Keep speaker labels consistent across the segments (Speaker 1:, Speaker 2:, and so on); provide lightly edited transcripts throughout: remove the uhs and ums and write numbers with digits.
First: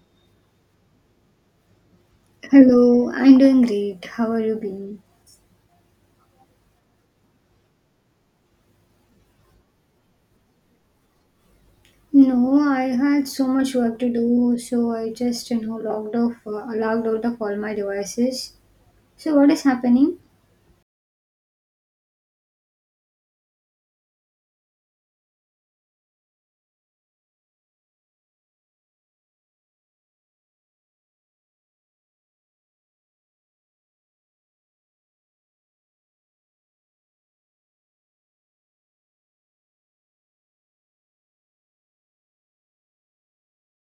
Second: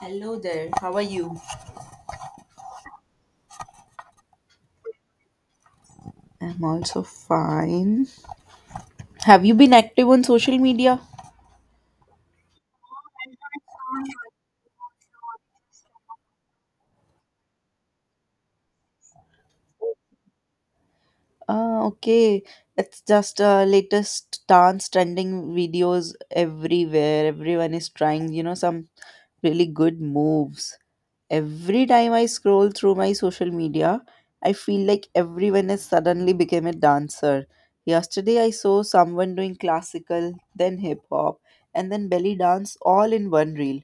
Speaker 1: Hello there, how are you?
Speaker 2: Hello, I'm doing great. How are you being?
Speaker 1: I'm also fine. Have you been active on social media?
Speaker 2: No, I had so much work to do, so I just logged logged out of all my devices. So what is happening?
Speaker 1: Ah, okay. It's just latest dance trending videos everywhere. Everyone is trying, some really good moves. Every time I scroll through my social media, I feel like everyone has suddenly become a dancer. Yesterday, I saw someone doing classical, then hip hop, and then belly dance all in one reel.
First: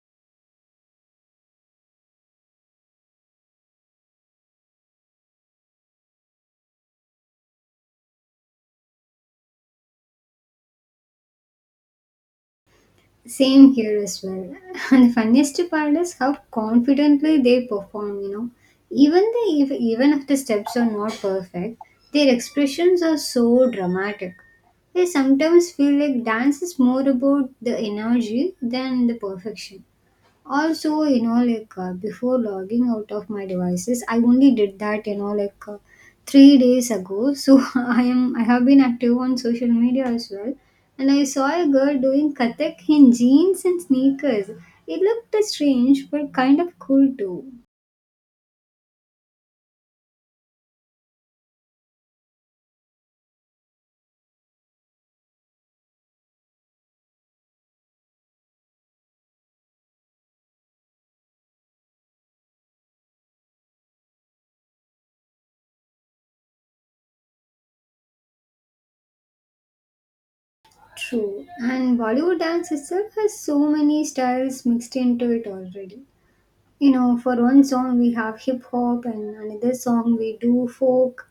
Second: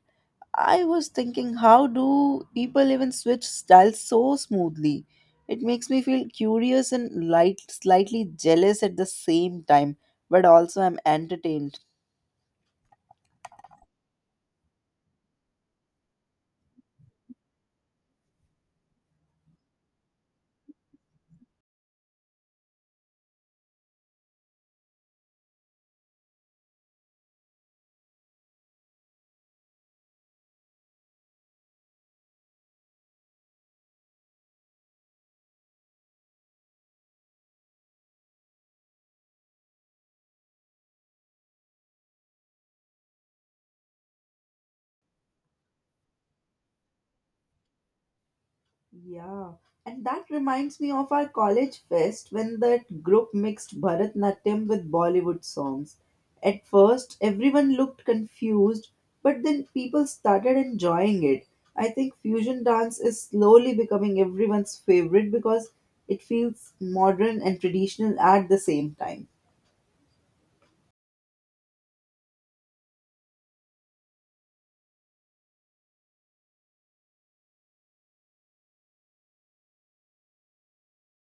Speaker 1: I was thinking, how do people even switch styles so smoothly? It makes me feel curious and light, slightly jealous at the same time, but also I'm entertained.
Speaker 2: Same here as well. And the funniest part is how confidently they perform. You know, even if the steps are not perfect, their expressions are so dramatic. They sometimes feel like dance is more about the energy than the perfection. Also, you know, before logging out of my devices, I only did that, you know, 3 days ago. So I have been active on social media as well, and I saw a girl doing Kathak in jeans and sneakers. It looked strange, but kind of cool too.
Speaker 1: Yeah, and that reminds me of our college fest when that group mixed Bharatnatyam with Bollywood songs. At first, everyone looked confused, but then people started enjoying it. I think fusion dance is slowly becoming everyone's favorite because it feels modern and traditional at the same time.
Speaker 2: True. And Bollywood dance itself has so many styles mixed into it already. You know, for one song we have hip hop, and another song we do folk,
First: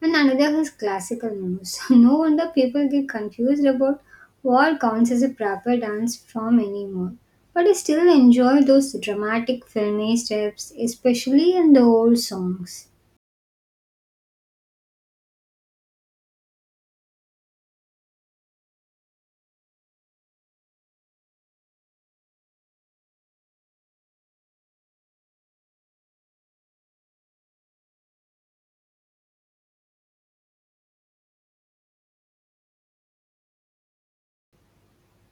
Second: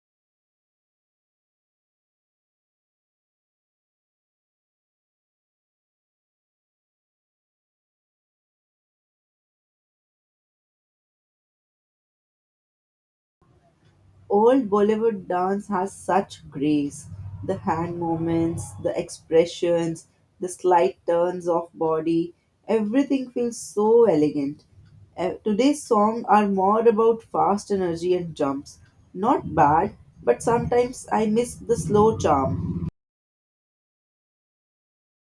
Speaker 2: and another has classical news. No wonder people get confused about what counts as a proper dance form anymore. But I still enjoy those dramatic filmy steps, especially in the old songs.
Speaker 1: Old Bollywood dance has such grace. The hand movements, the expressions, the slight turns of body, everything feels so elegant. Today's songs are more about fast energy and jumps. Not bad, but sometimes I miss the slow charm.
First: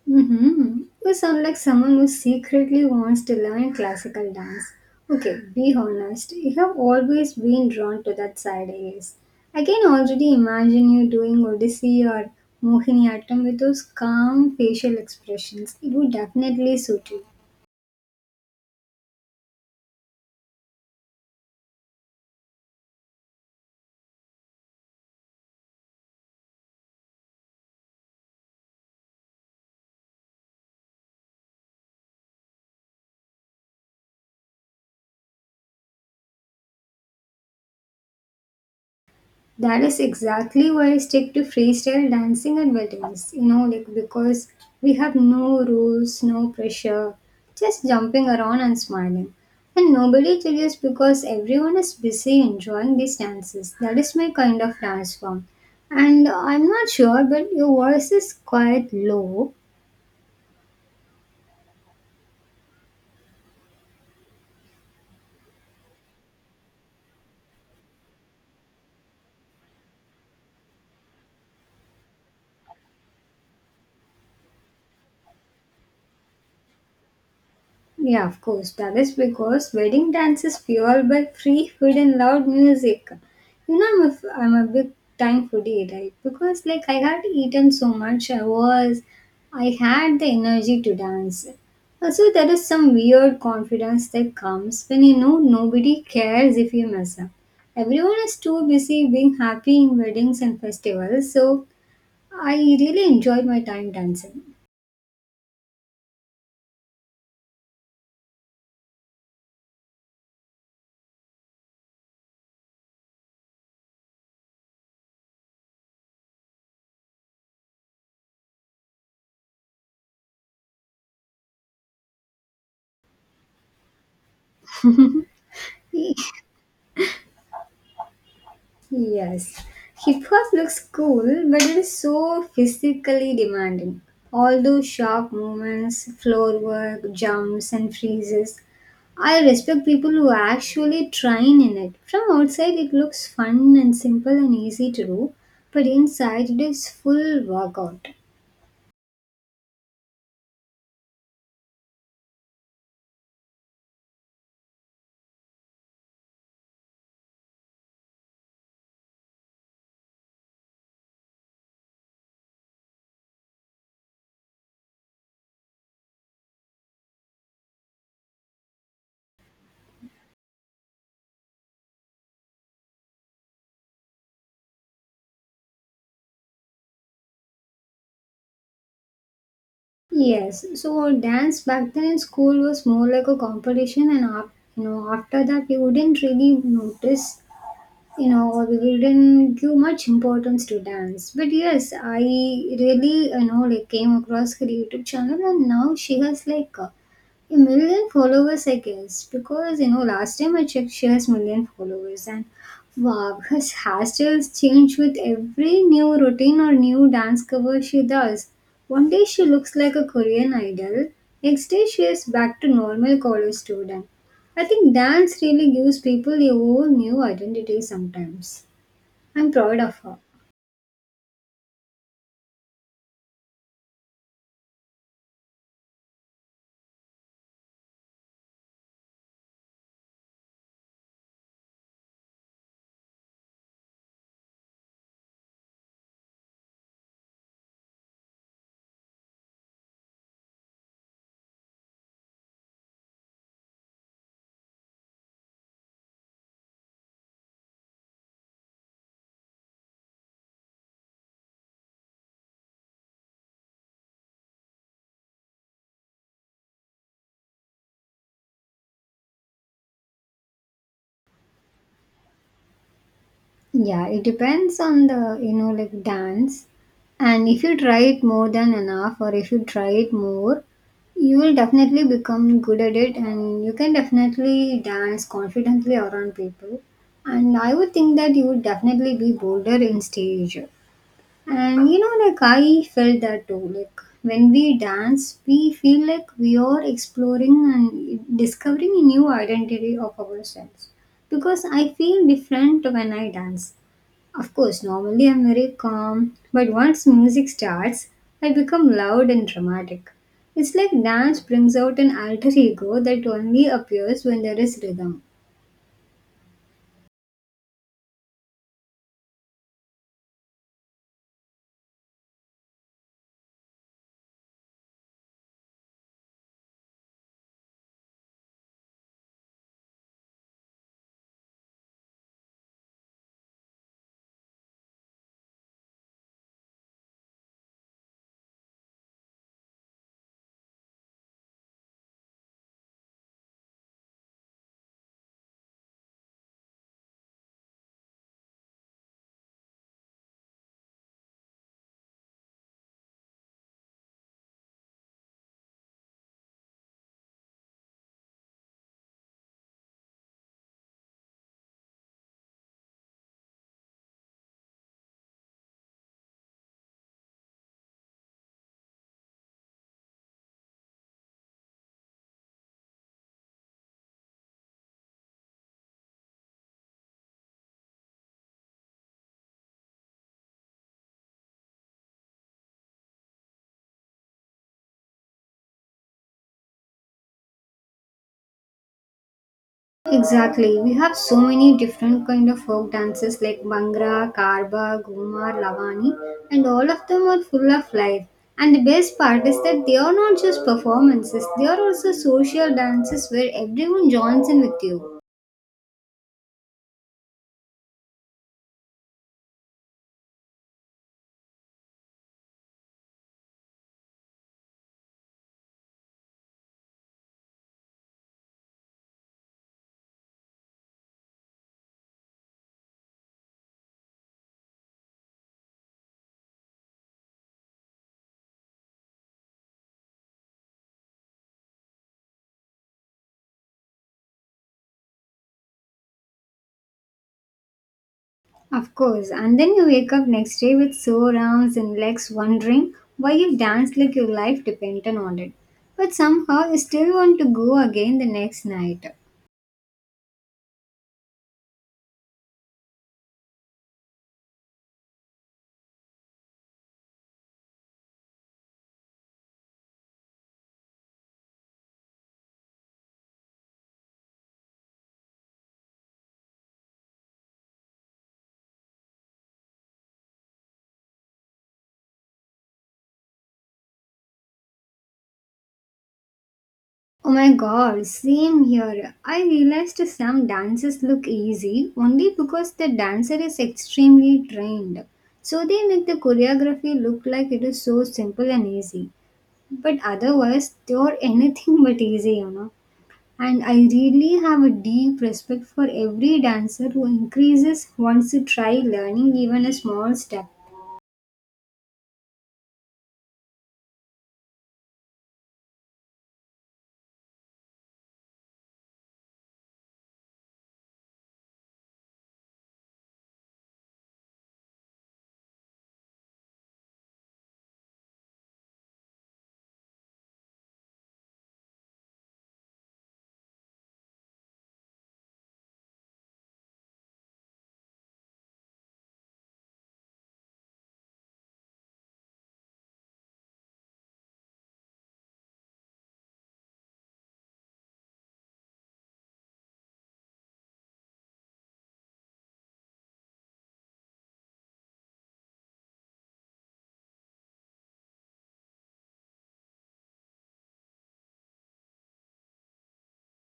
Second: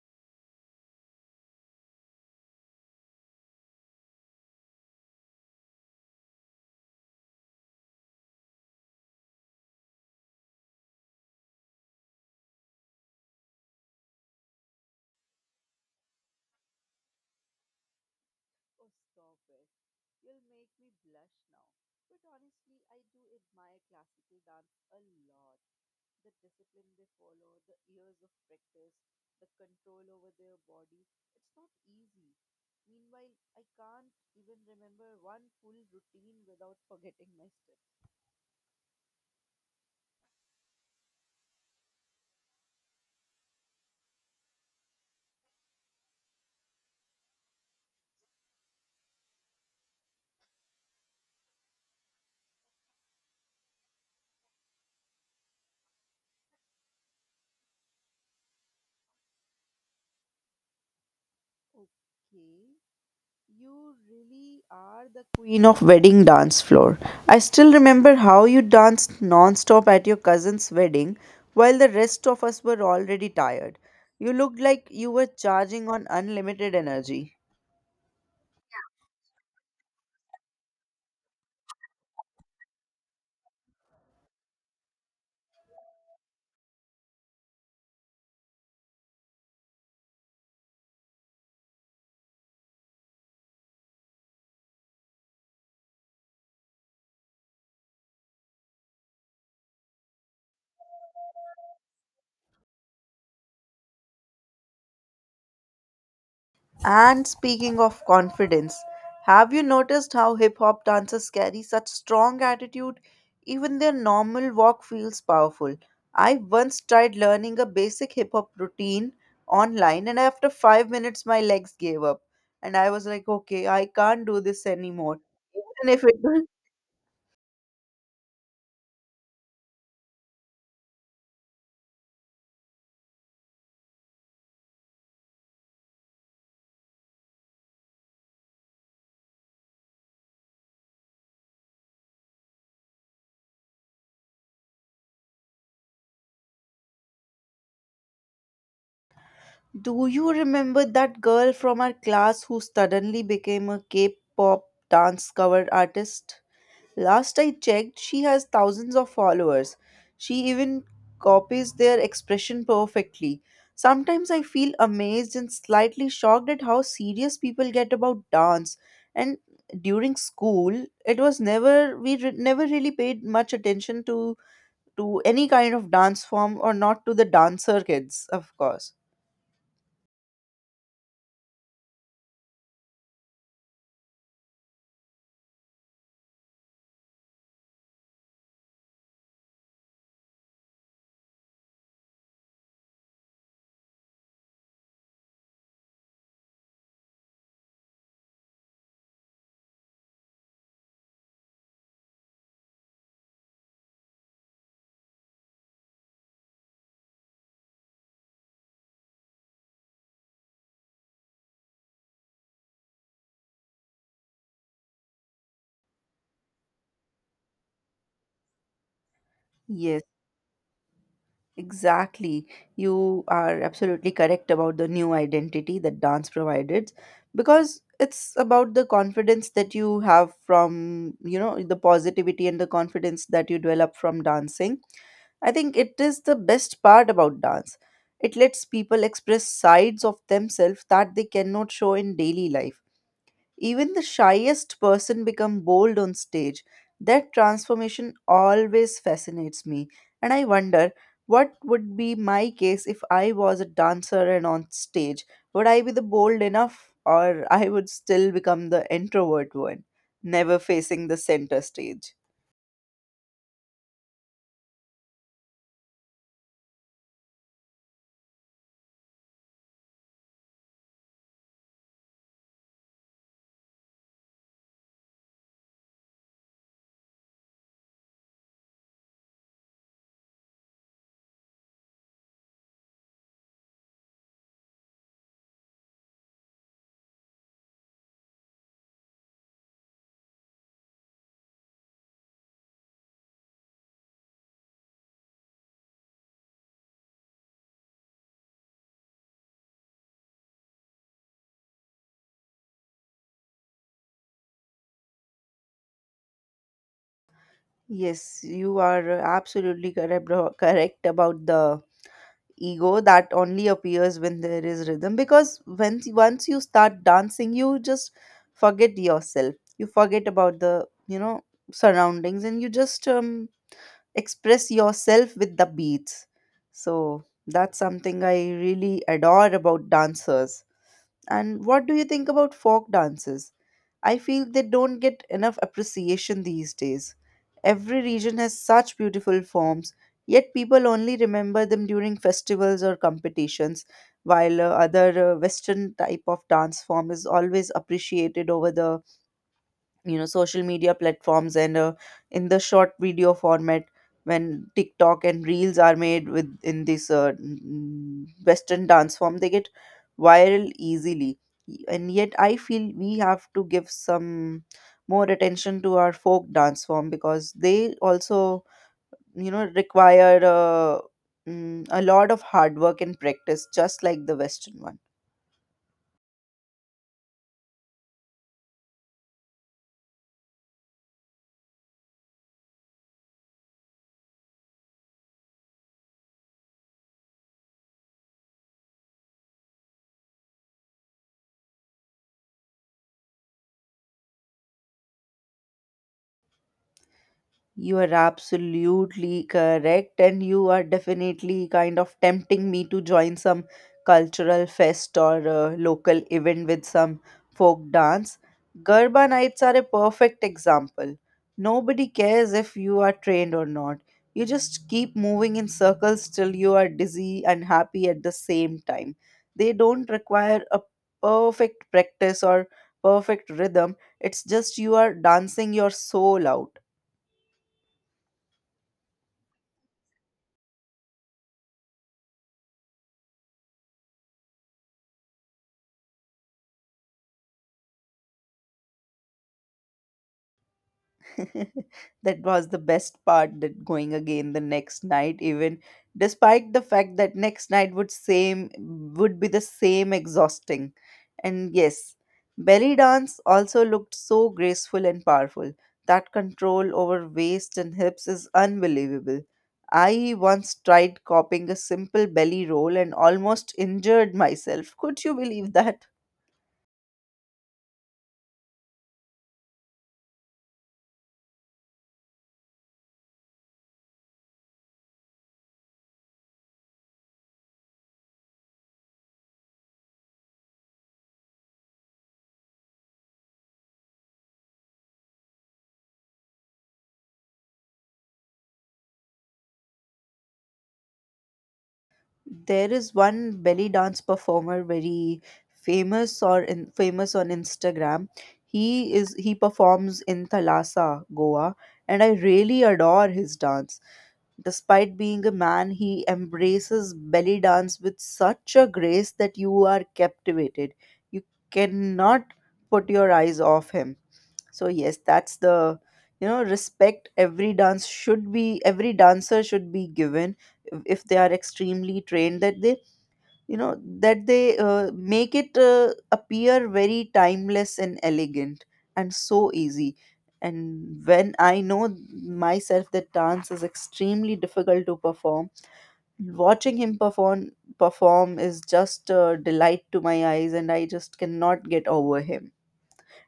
Speaker 2: Mm-hmm. You sound like someone who secretly wants to learn classical dance. Okay, be honest. You have always been drawn to that side, I guess. I can already imagine you doing Odyssey or Mohiniyattam with those calm facial expressions. It would definitely suit you.
Speaker 1: Oh, stop it. You'll make me blush now. But honestly, I do admire classical dance a lot. The discipline they follow, the years of practice, the control over their body. It's not easy. Meanwhile, I can't even remember one full routine without forgetting my steps.
Speaker 2: That is exactly why I stick to freestyle dancing and weddings. You know, because we have no rules, no pressure, just jumping around and smiling. And nobody judges because everyone is busy enjoying these dances. That is my kind of dance form. And I'm not sure, but your voice is quite low.
Speaker 1: Okay, you really are the queen of wedding dance floor. I still remember how you danced non-stop at your cousin's wedding while the rest of us were already tired. You looked like you were charging on unlimited energy.
Speaker 2: Yeah, of course. That is because wedding dance is fueled by free food and loud music. You know, I'm a big time foodie, right? Because like I had eaten so much, I had the energy to dance. Also, there is some weird confidence that comes when you know nobody cares if you mess up. Everyone is too busy being happy in weddings and festivals, so I really enjoyed my time dancing.
Speaker 1: And speaking of confidence, have you noticed how hip hop dancers carry such strong attitude? Even their normal walk feels powerful. I once tried learning a basic hip hop routine online, and after 5 minutes, my legs gave up. And I was like, okay, I can't do this anymore. Even if it will.
Speaker 2: Yes, hip hop looks cool, but it is so physically demanding. All those sharp movements, floor work, jumps, and freezes. I respect people who actually train in it. From outside, it looks fun and simple and easy to do, but inside, it is full workout.
Speaker 1: Do you remember that girl from our class who suddenly became a K pop dance cover artist? Last I checked, she has thousands of followers. She even copies their expression perfectly. Sometimes I feel amazed and slightly shocked at how serious people get about dance. And during school, it was never never really paid much attention to any kind of dance form, or not to the dancer kids, of course.
Speaker 2: Yes, so dance back then in school was more like a competition, and you know, after that, we wouldn't really notice. You know, we didn't give much importance to dance, but yes, I really, you know, like came across her YouTube channel, and now she has a million followers, I guess, because you know last time I checked she has million followers and wow. Her hairstyles change with every new routine or new dance cover she does. One day she looks like a Korean idol, next day she is back to normal college student. I think dance really gives people a whole new identity sometimes. I'm proud of
Speaker 1: Yes.
Speaker 2: her.
Speaker 1: Exactly. You are absolutely correct about the new identity that dance provided, because it's about the confidence that you have from, the positivity and the confidence that you develop from dancing. I think it is the best part about dance. It lets people express sides of themselves that they cannot show in daily life. Even the shyest person become bold on stage. That transformation always fascinates me, and I wonder what would be my case if I was a dancer and on stage. Would I be the bold enough, or I would still become the introvert one, never facing the center stage?
Speaker 2: Yeah, it depends on the, you know, like dance. And if you try it more than enough, or if you try it more, you will definitely become good at it and you can definitely dance confidently around people. And I would think that you would definitely be bolder in stage. And you know, like I felt that too. Like when we dance, we feel like we are exploring and discovering a new identity of ourselves. Because I feel different when I dance. Of course, normally I'm very calm, but once music starts, I become loud and dramatic. It's like dance brings out an alter ego that only appears when there is rhythm.
Speaker 1: Yes, you are absolutely correct about the ego that only appears when there is rhythm, because when once you start dancing, you just forget yourself. You forget about the surroundings, and you just express yourself with the beats. So that's something I really adore about dancers. And what do you think about folk dances? I feel they don't get enough appreciation these days. Every region has such beautiful forms, yet people only remember them during festivals or competitions, while other Western type of dance form is always appreciated over the social media platforms, and in the short video format. When TikTok and reels are made with in this Western dance form, they get viral easily. And yet I feel we have to give some more attention to our folk dance form, because they also require a lot of hard work and practice, just like the Western one.
Speaker 2: Exactly. We have so many different kind of folk dances like Bhangra, Karba, Gumar, Lavani, and all of them are full of life. And the best part is that they are not just performances, they are also social dances where everyone joins in with you.
Speaker 1: You are absolutely correct, and you are definitely kind of tempting me to join some cultural fest or local event with some folk dance. Garba nights are a perfect example. Nobody cares if you are trained or not. You just keep moving in circles till you are dizzy and happy at the same time. They don't require a perfect practice or perfect rhythm. It's just you are dancing your soul out.
Speaker 2: Of course, and then you wake up next day with sore arms and legs wondering why you danced like your life depended on it. But somehow you still want to go again the next night.
Speaker 1: That was the best part, that going again the next night, even despite the fact that next night would be the same exhausting. And yes, belly dance also looked so graceful and powerful. That control over waist and hips is unbelievable. I once tried copying a simple belly roll and almost injured myself. Could you believe that?
Speaker 2: Oh my god, same here. I realized some dances look easy only because the dancer is extremely trained. So they make the choreography look like it is so simple and easy. But otherwise, they are anything but easy, you know. And I really have a deep respect for every dancer who increases once to try learning even a small step.
Speaker 1: There is one belly dance performer, very famous, famous on Instagram. He performs in Thalassa Goa, and I really adore his dance. Despite being a man, he embraces belly dance with such a grace that you are captivated. You cannot put your eyes off him. So yes, that's the, you know, respect every dancer should be given. If they are extremely trained, you know that they make it appear very timeless and elegant and so easy. And when I know myself that dance is extremely difficult to perform, watching him perform is just a delight to my eyes, and I just cannot get over him.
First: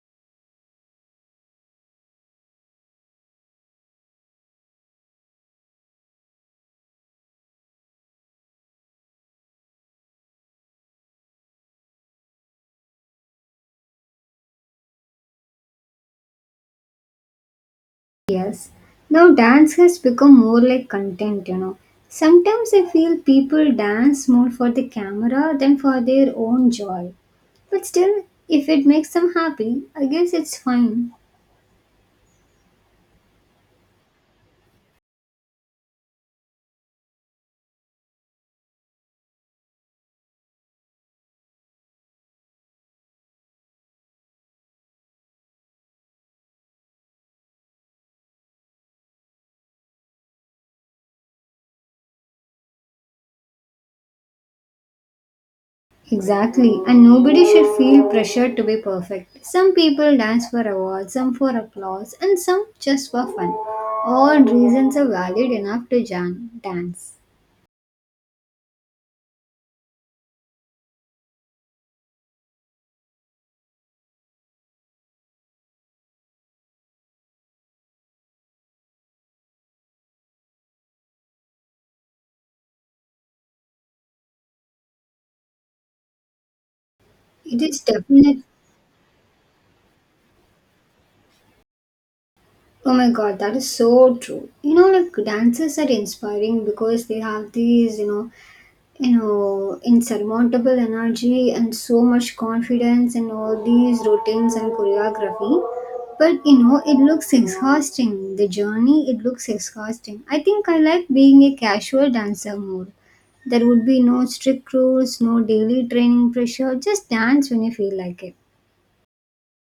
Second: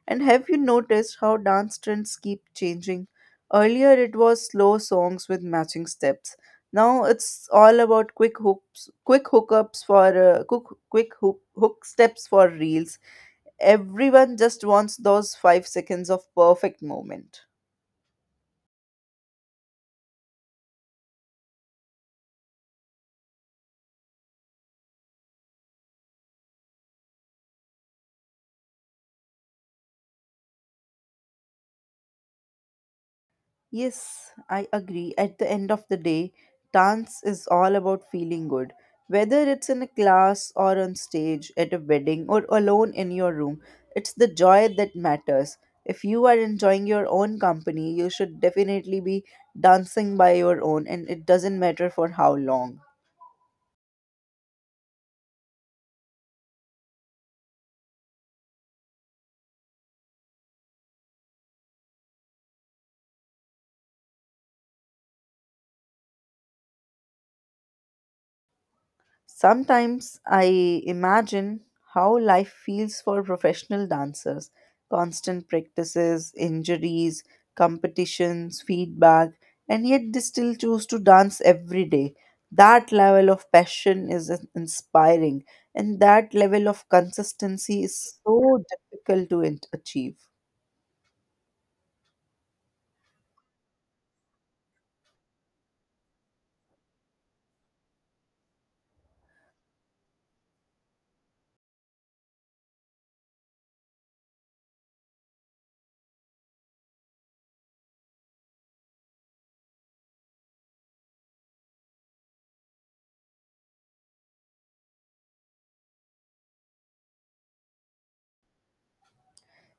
Speaker 1: And have you noticed how dance trends keep changing? Earlier it was slow songs with matching steps. Now it's all about quick hooks, quick hookups for quick quick hook, hook steps for reels. Everyone just wants those 5 seconds of perfect moment.
Speaker 2: Yes. Now dance has become more like content, you know. Sometimes I feel people dance more for the camera than for their own joy. But still, if it makes them happy, I guess it's fine.
Speaker 1: Yes, I agree. At the end of the day, dance is all about feeling good. Whether it's in a class or on stage, at a wedding, or alone in your room, it's the joy that matters. If you are enjoying your own company, you should definitely be dancing by your own, and it doesn't matter for how long.
Speaker 2: Exactly, and nobody should feel pressured to be perfect. Some people dance for awards, some for applause, and some just for fun. All reasons are valid enough to dance.
Speaker 1: Sometimes I imagine how life feels for professional dancers: constant practices, injuries, competitions, feedback, and yet they still choose to dance every day. That level of passion is inspiring, and that level of
Speaker 2: It is
Speaker 1: consistency is
Speaker 2: definitely.
Speaker 1: so difficult to achieve.
Speaker 2: Oh my god, that is so true. You know, like dancers are inspiring because they have these, insurmountable energy and so much confidence in all these routines and choreography. But you know, it looks exhausting. The journey, it looks exhausting. I think I like being a casual dancer more. There would be no strict rules, no daily training pressure. Just dance when you feel like it.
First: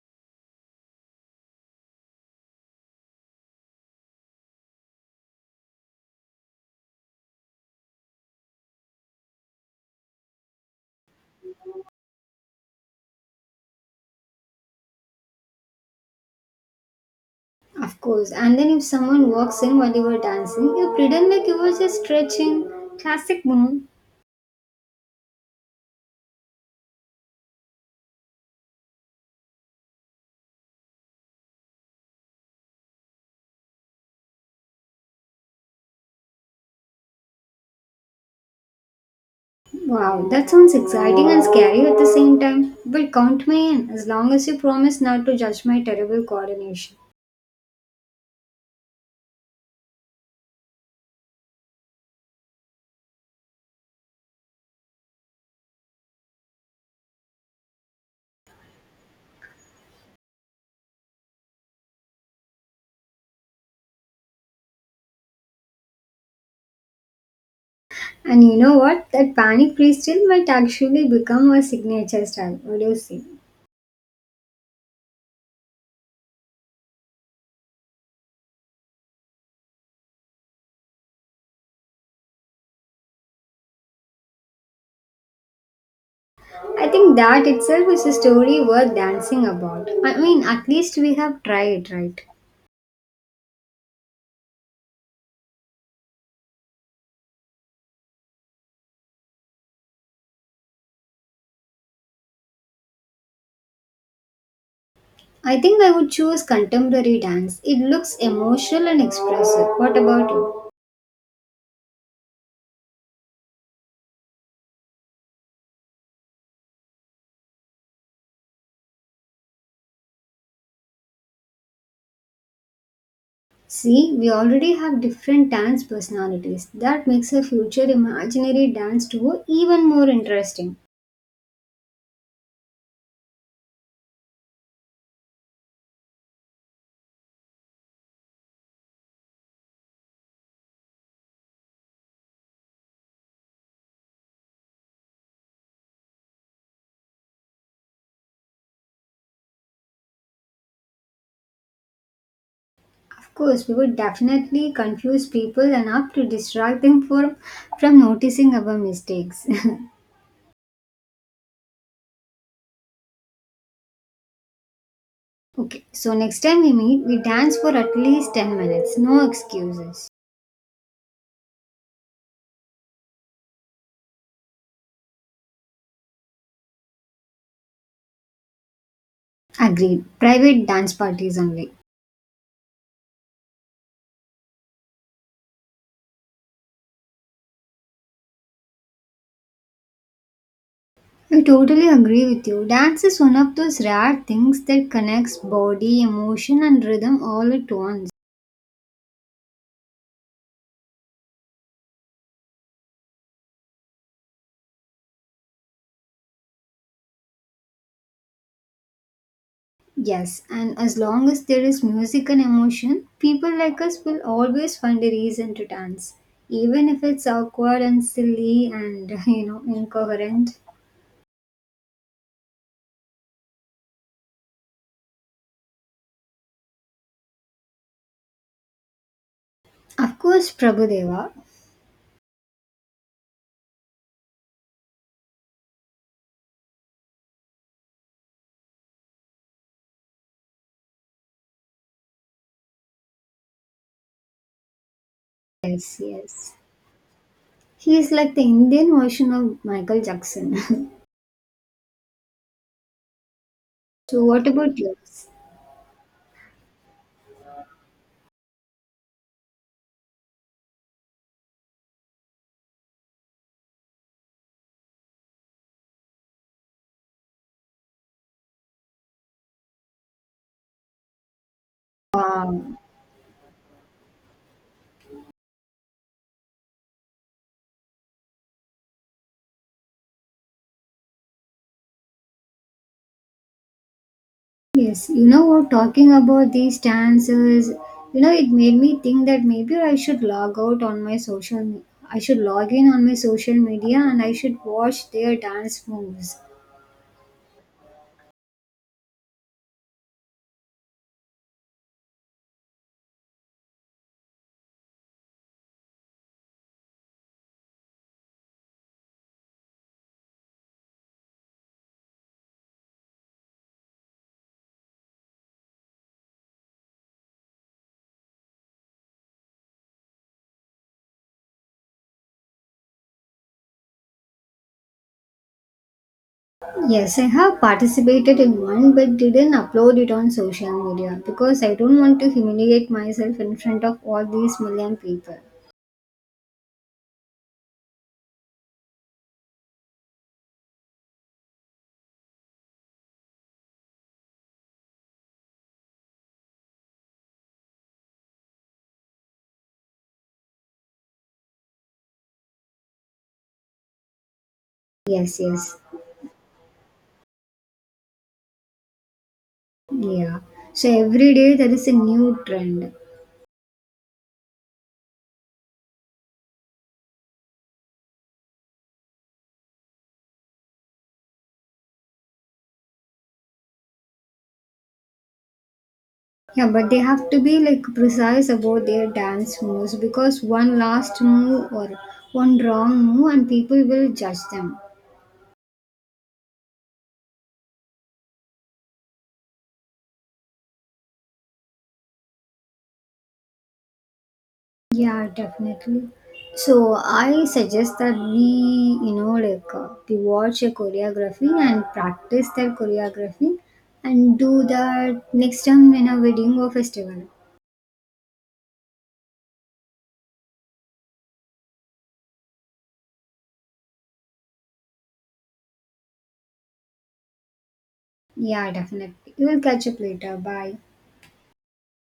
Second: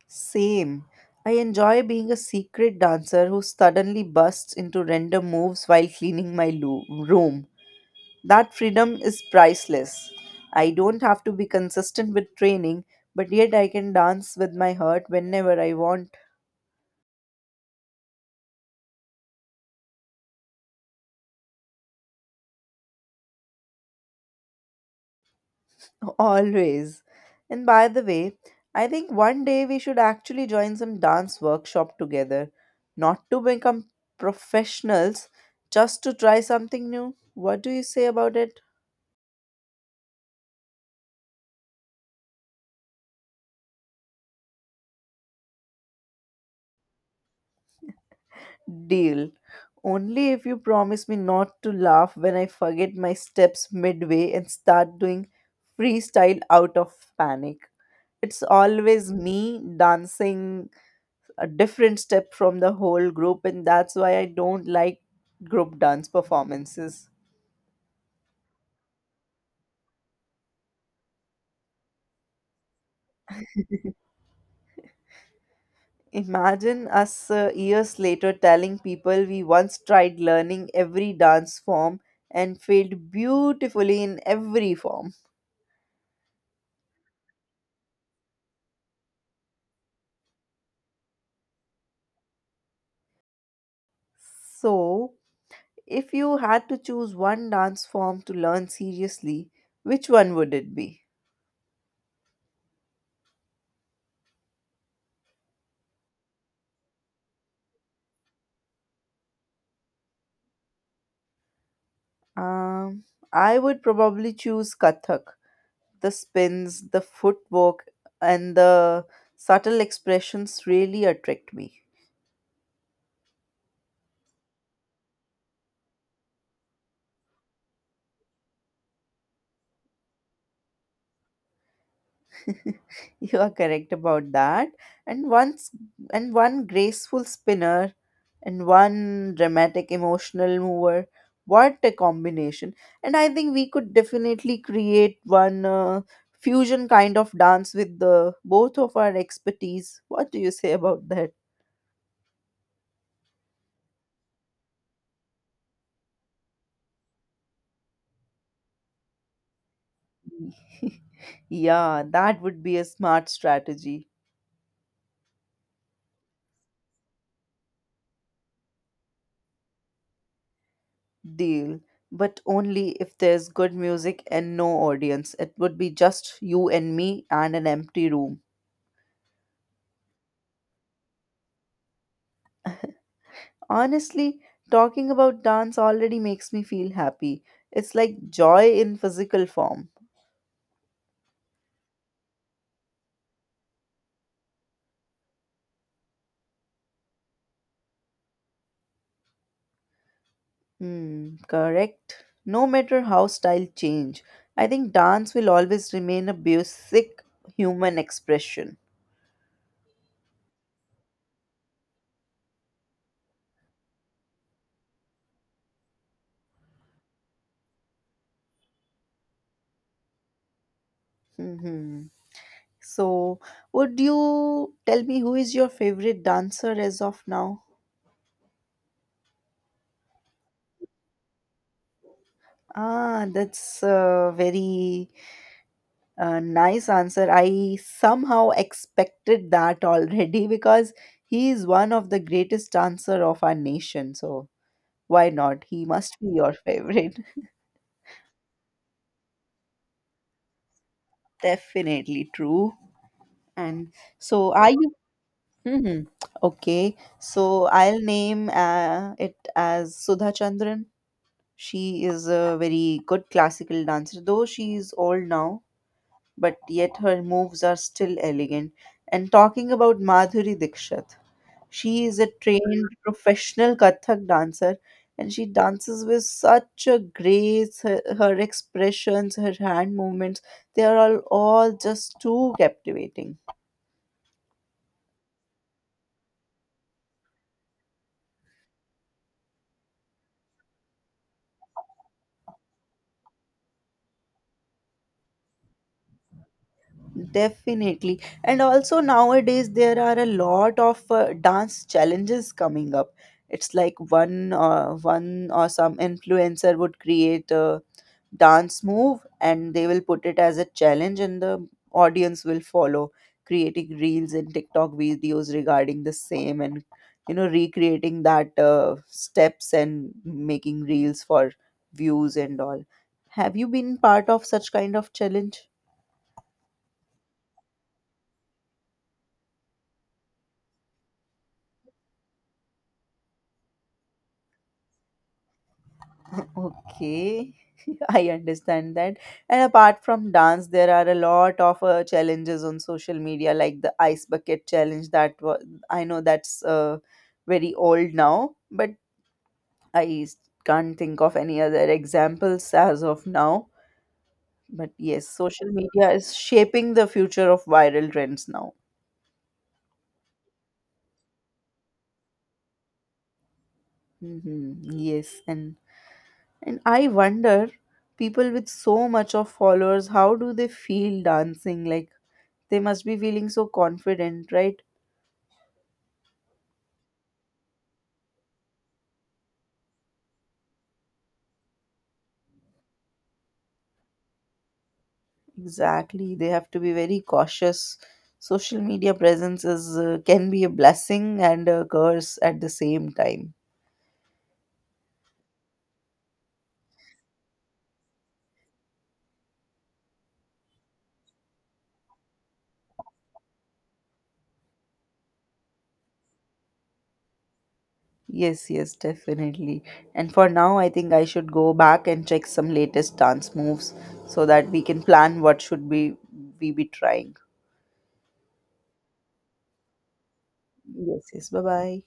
Speaker 1: Same. I enjoy being a secret dancer who suddenly busts into random moves while cleaning my room. That freedom is priceless. I don't have to be consistent with training, but yet I can dance with my heart whenever I want.
Speaker 2: Of course. And then if someone walks in while you were dancing, you pretend like you were just stretching. Classic move.
Speaker 1: Always. And by the way, I think one day we should actually join some dance workshop together, not to become professionals, just to try something new. What do you say about it?
Speaker 2: Wow, that sounds exciting and scary at the same time. Well, count me in as long as you promise not to judge my terrible coordination.
Speaker 1: Deal. Only if you promise me not to laugh when I forget my steps midway and start doing freestyle out of panic. It's always me dancing a different step from the whole group, and that's why I don't like group dance performances.
Speaker 2: And you know what? That panic freestyle might actually become a signature style. What do you say?
Speaker 1: Imagine us years later telling people we once tried learning every dance form and failed beautifully in every form.
Speaker 2: I think that itself is a story worth dancing about. I mean, at least we have tried, right?
Speaker 1: So, if you had to choose one dance form to learn seriously, which one would it be?
Speaker 2: I think I would choose contemporary dance. It looks emotional and expressive. What about you?
Speaker 1: Um, I would probably choose Kathak. The spins, the footwork, and the subtle expressions really attract me.
Speaker 2: See, we already have different dance personalities. That makes a future imaginary dance duo even more interesting.
Speaker 1: You are correct about that. And once and one graceful spinner and one dramatic emotional mover. What a combination. And I think we could definitely create one fusion kind of dance with the both of our expertise. What do you say about that?
Speaker 2: Of course, we would definitely confuse people enough to distract them from noticing our mistakes.
Speaker 1: Yeah, that would be a smart strategy.
Speaker 2: Okay, so next time we meet, we dance for at least 10 minutes. No excuses.
Speaker 1: Deal. But only if there's good music and no audience. It would be just you and me and an empty room.
Speaker 2: Agreed. Private dance parties only.
Speaker 1: Honestly, talking about dance already makes me feel happy. It's like joy in physical form.
Speaker 2: I totally agree with you. Dance is one of those rare things that connects body, emotion, and rhythm all at once.
Speaker 1: Hmm, correct. No matter how style change, I think dance will always remain a basic human expression.
Speaker 2: Yes, and as long as there is music and emotion, people like us will always find a reason to dance, even if it's awkward and silly and you know incoherent.
Speaker 1: Hmm. So, would you tell me who is your favorite dancer as of now?
Speaker 2: Of course, Prabhudeva.
Speaker 1: Ah, that's a very nice answer. I somehow expected that already. Because he is one of the greatest dancer of our nation. So why not? He
Speaker 2: Yes,
Speaker 1: must be
Speaker 2: yes.
Speaker 1: your favorite.
Speaker 2: He is like the Indian version of Michael Jackson.
Speaker 1: Definitely true. And
Speaker 2: So, what
Speaker 1: so are
Speaker 2: about
Speaker 1: you?
Speaker 2: yours?
Speaker 1: Hmm, hmm. Okay. So I'll name it as Sudha Chandran. She is a very good classical dancer, though she is old now, but yet her moves are still elegant. And talking about Madhuri Dixit. She is a trained professional Kathak dancer, and she dances with such a grace. Her expressions, her hand movements, they are all just too captivating.
Speaker 2: Yes, you know what, talking about these dances, you know, it made me think that maybe I should log in on my social media and I should watch their dance moves.
Speaker 1: Definitely. And also nowadays there are a lot of dance challenges coming up. It's like one or some influencer would create a dance move, and they will put it as a challenge, and the audience will follow, creating reels and TikTok videos regarding the same, and you know, recreating that steps and making reels for views and all. Have you been part of such kind of challenge?
Speaker 2: Yes, I have participated in one but didn't upload it on social media because I don't want to humiliate myself in front of all these million people.
Speaker 1: Okay. I understand that. And apart from dance, there are a lot of challenges on social media, like the ice bucket challenge. That was, I know that's very old now, but I s- can't think of any other examples as of now. But yes,
Speaker 2: Yes,
Speaker 1: social
Speaker 2: yes.
Speaker 1: media is shaping the future of viral trends now.
Speaker 2: Yeah. So every day there is a new trend.
Speaker 1: Hmm. Yes, and I wonder, people with so much of followers, how do they feel dancing? Like they must be feeling so confident, right?
Speaker 2: Yeah, but they have to be like precise about their dance moves because one last move or one wrong move and people will judge them.
Speaker 1: Exactly, they have to be very cautious. Social media presence is can be a blessing and a curse at the same time.
Speaker 2: Yeah, definitely. So I suggest that we, you know, we watch a choreography and practice that choreography and do that next time in a wedding or festival.
Speaker 1: Yes, yes, definitely. And for now, I think I should go back and check some latest dance moves, so that we can plan what should be we be trying.
Speaker 2: Yeah, definitely. We'll catch up later. Bye.
Speaker 1: Yes, yes. Bye bye.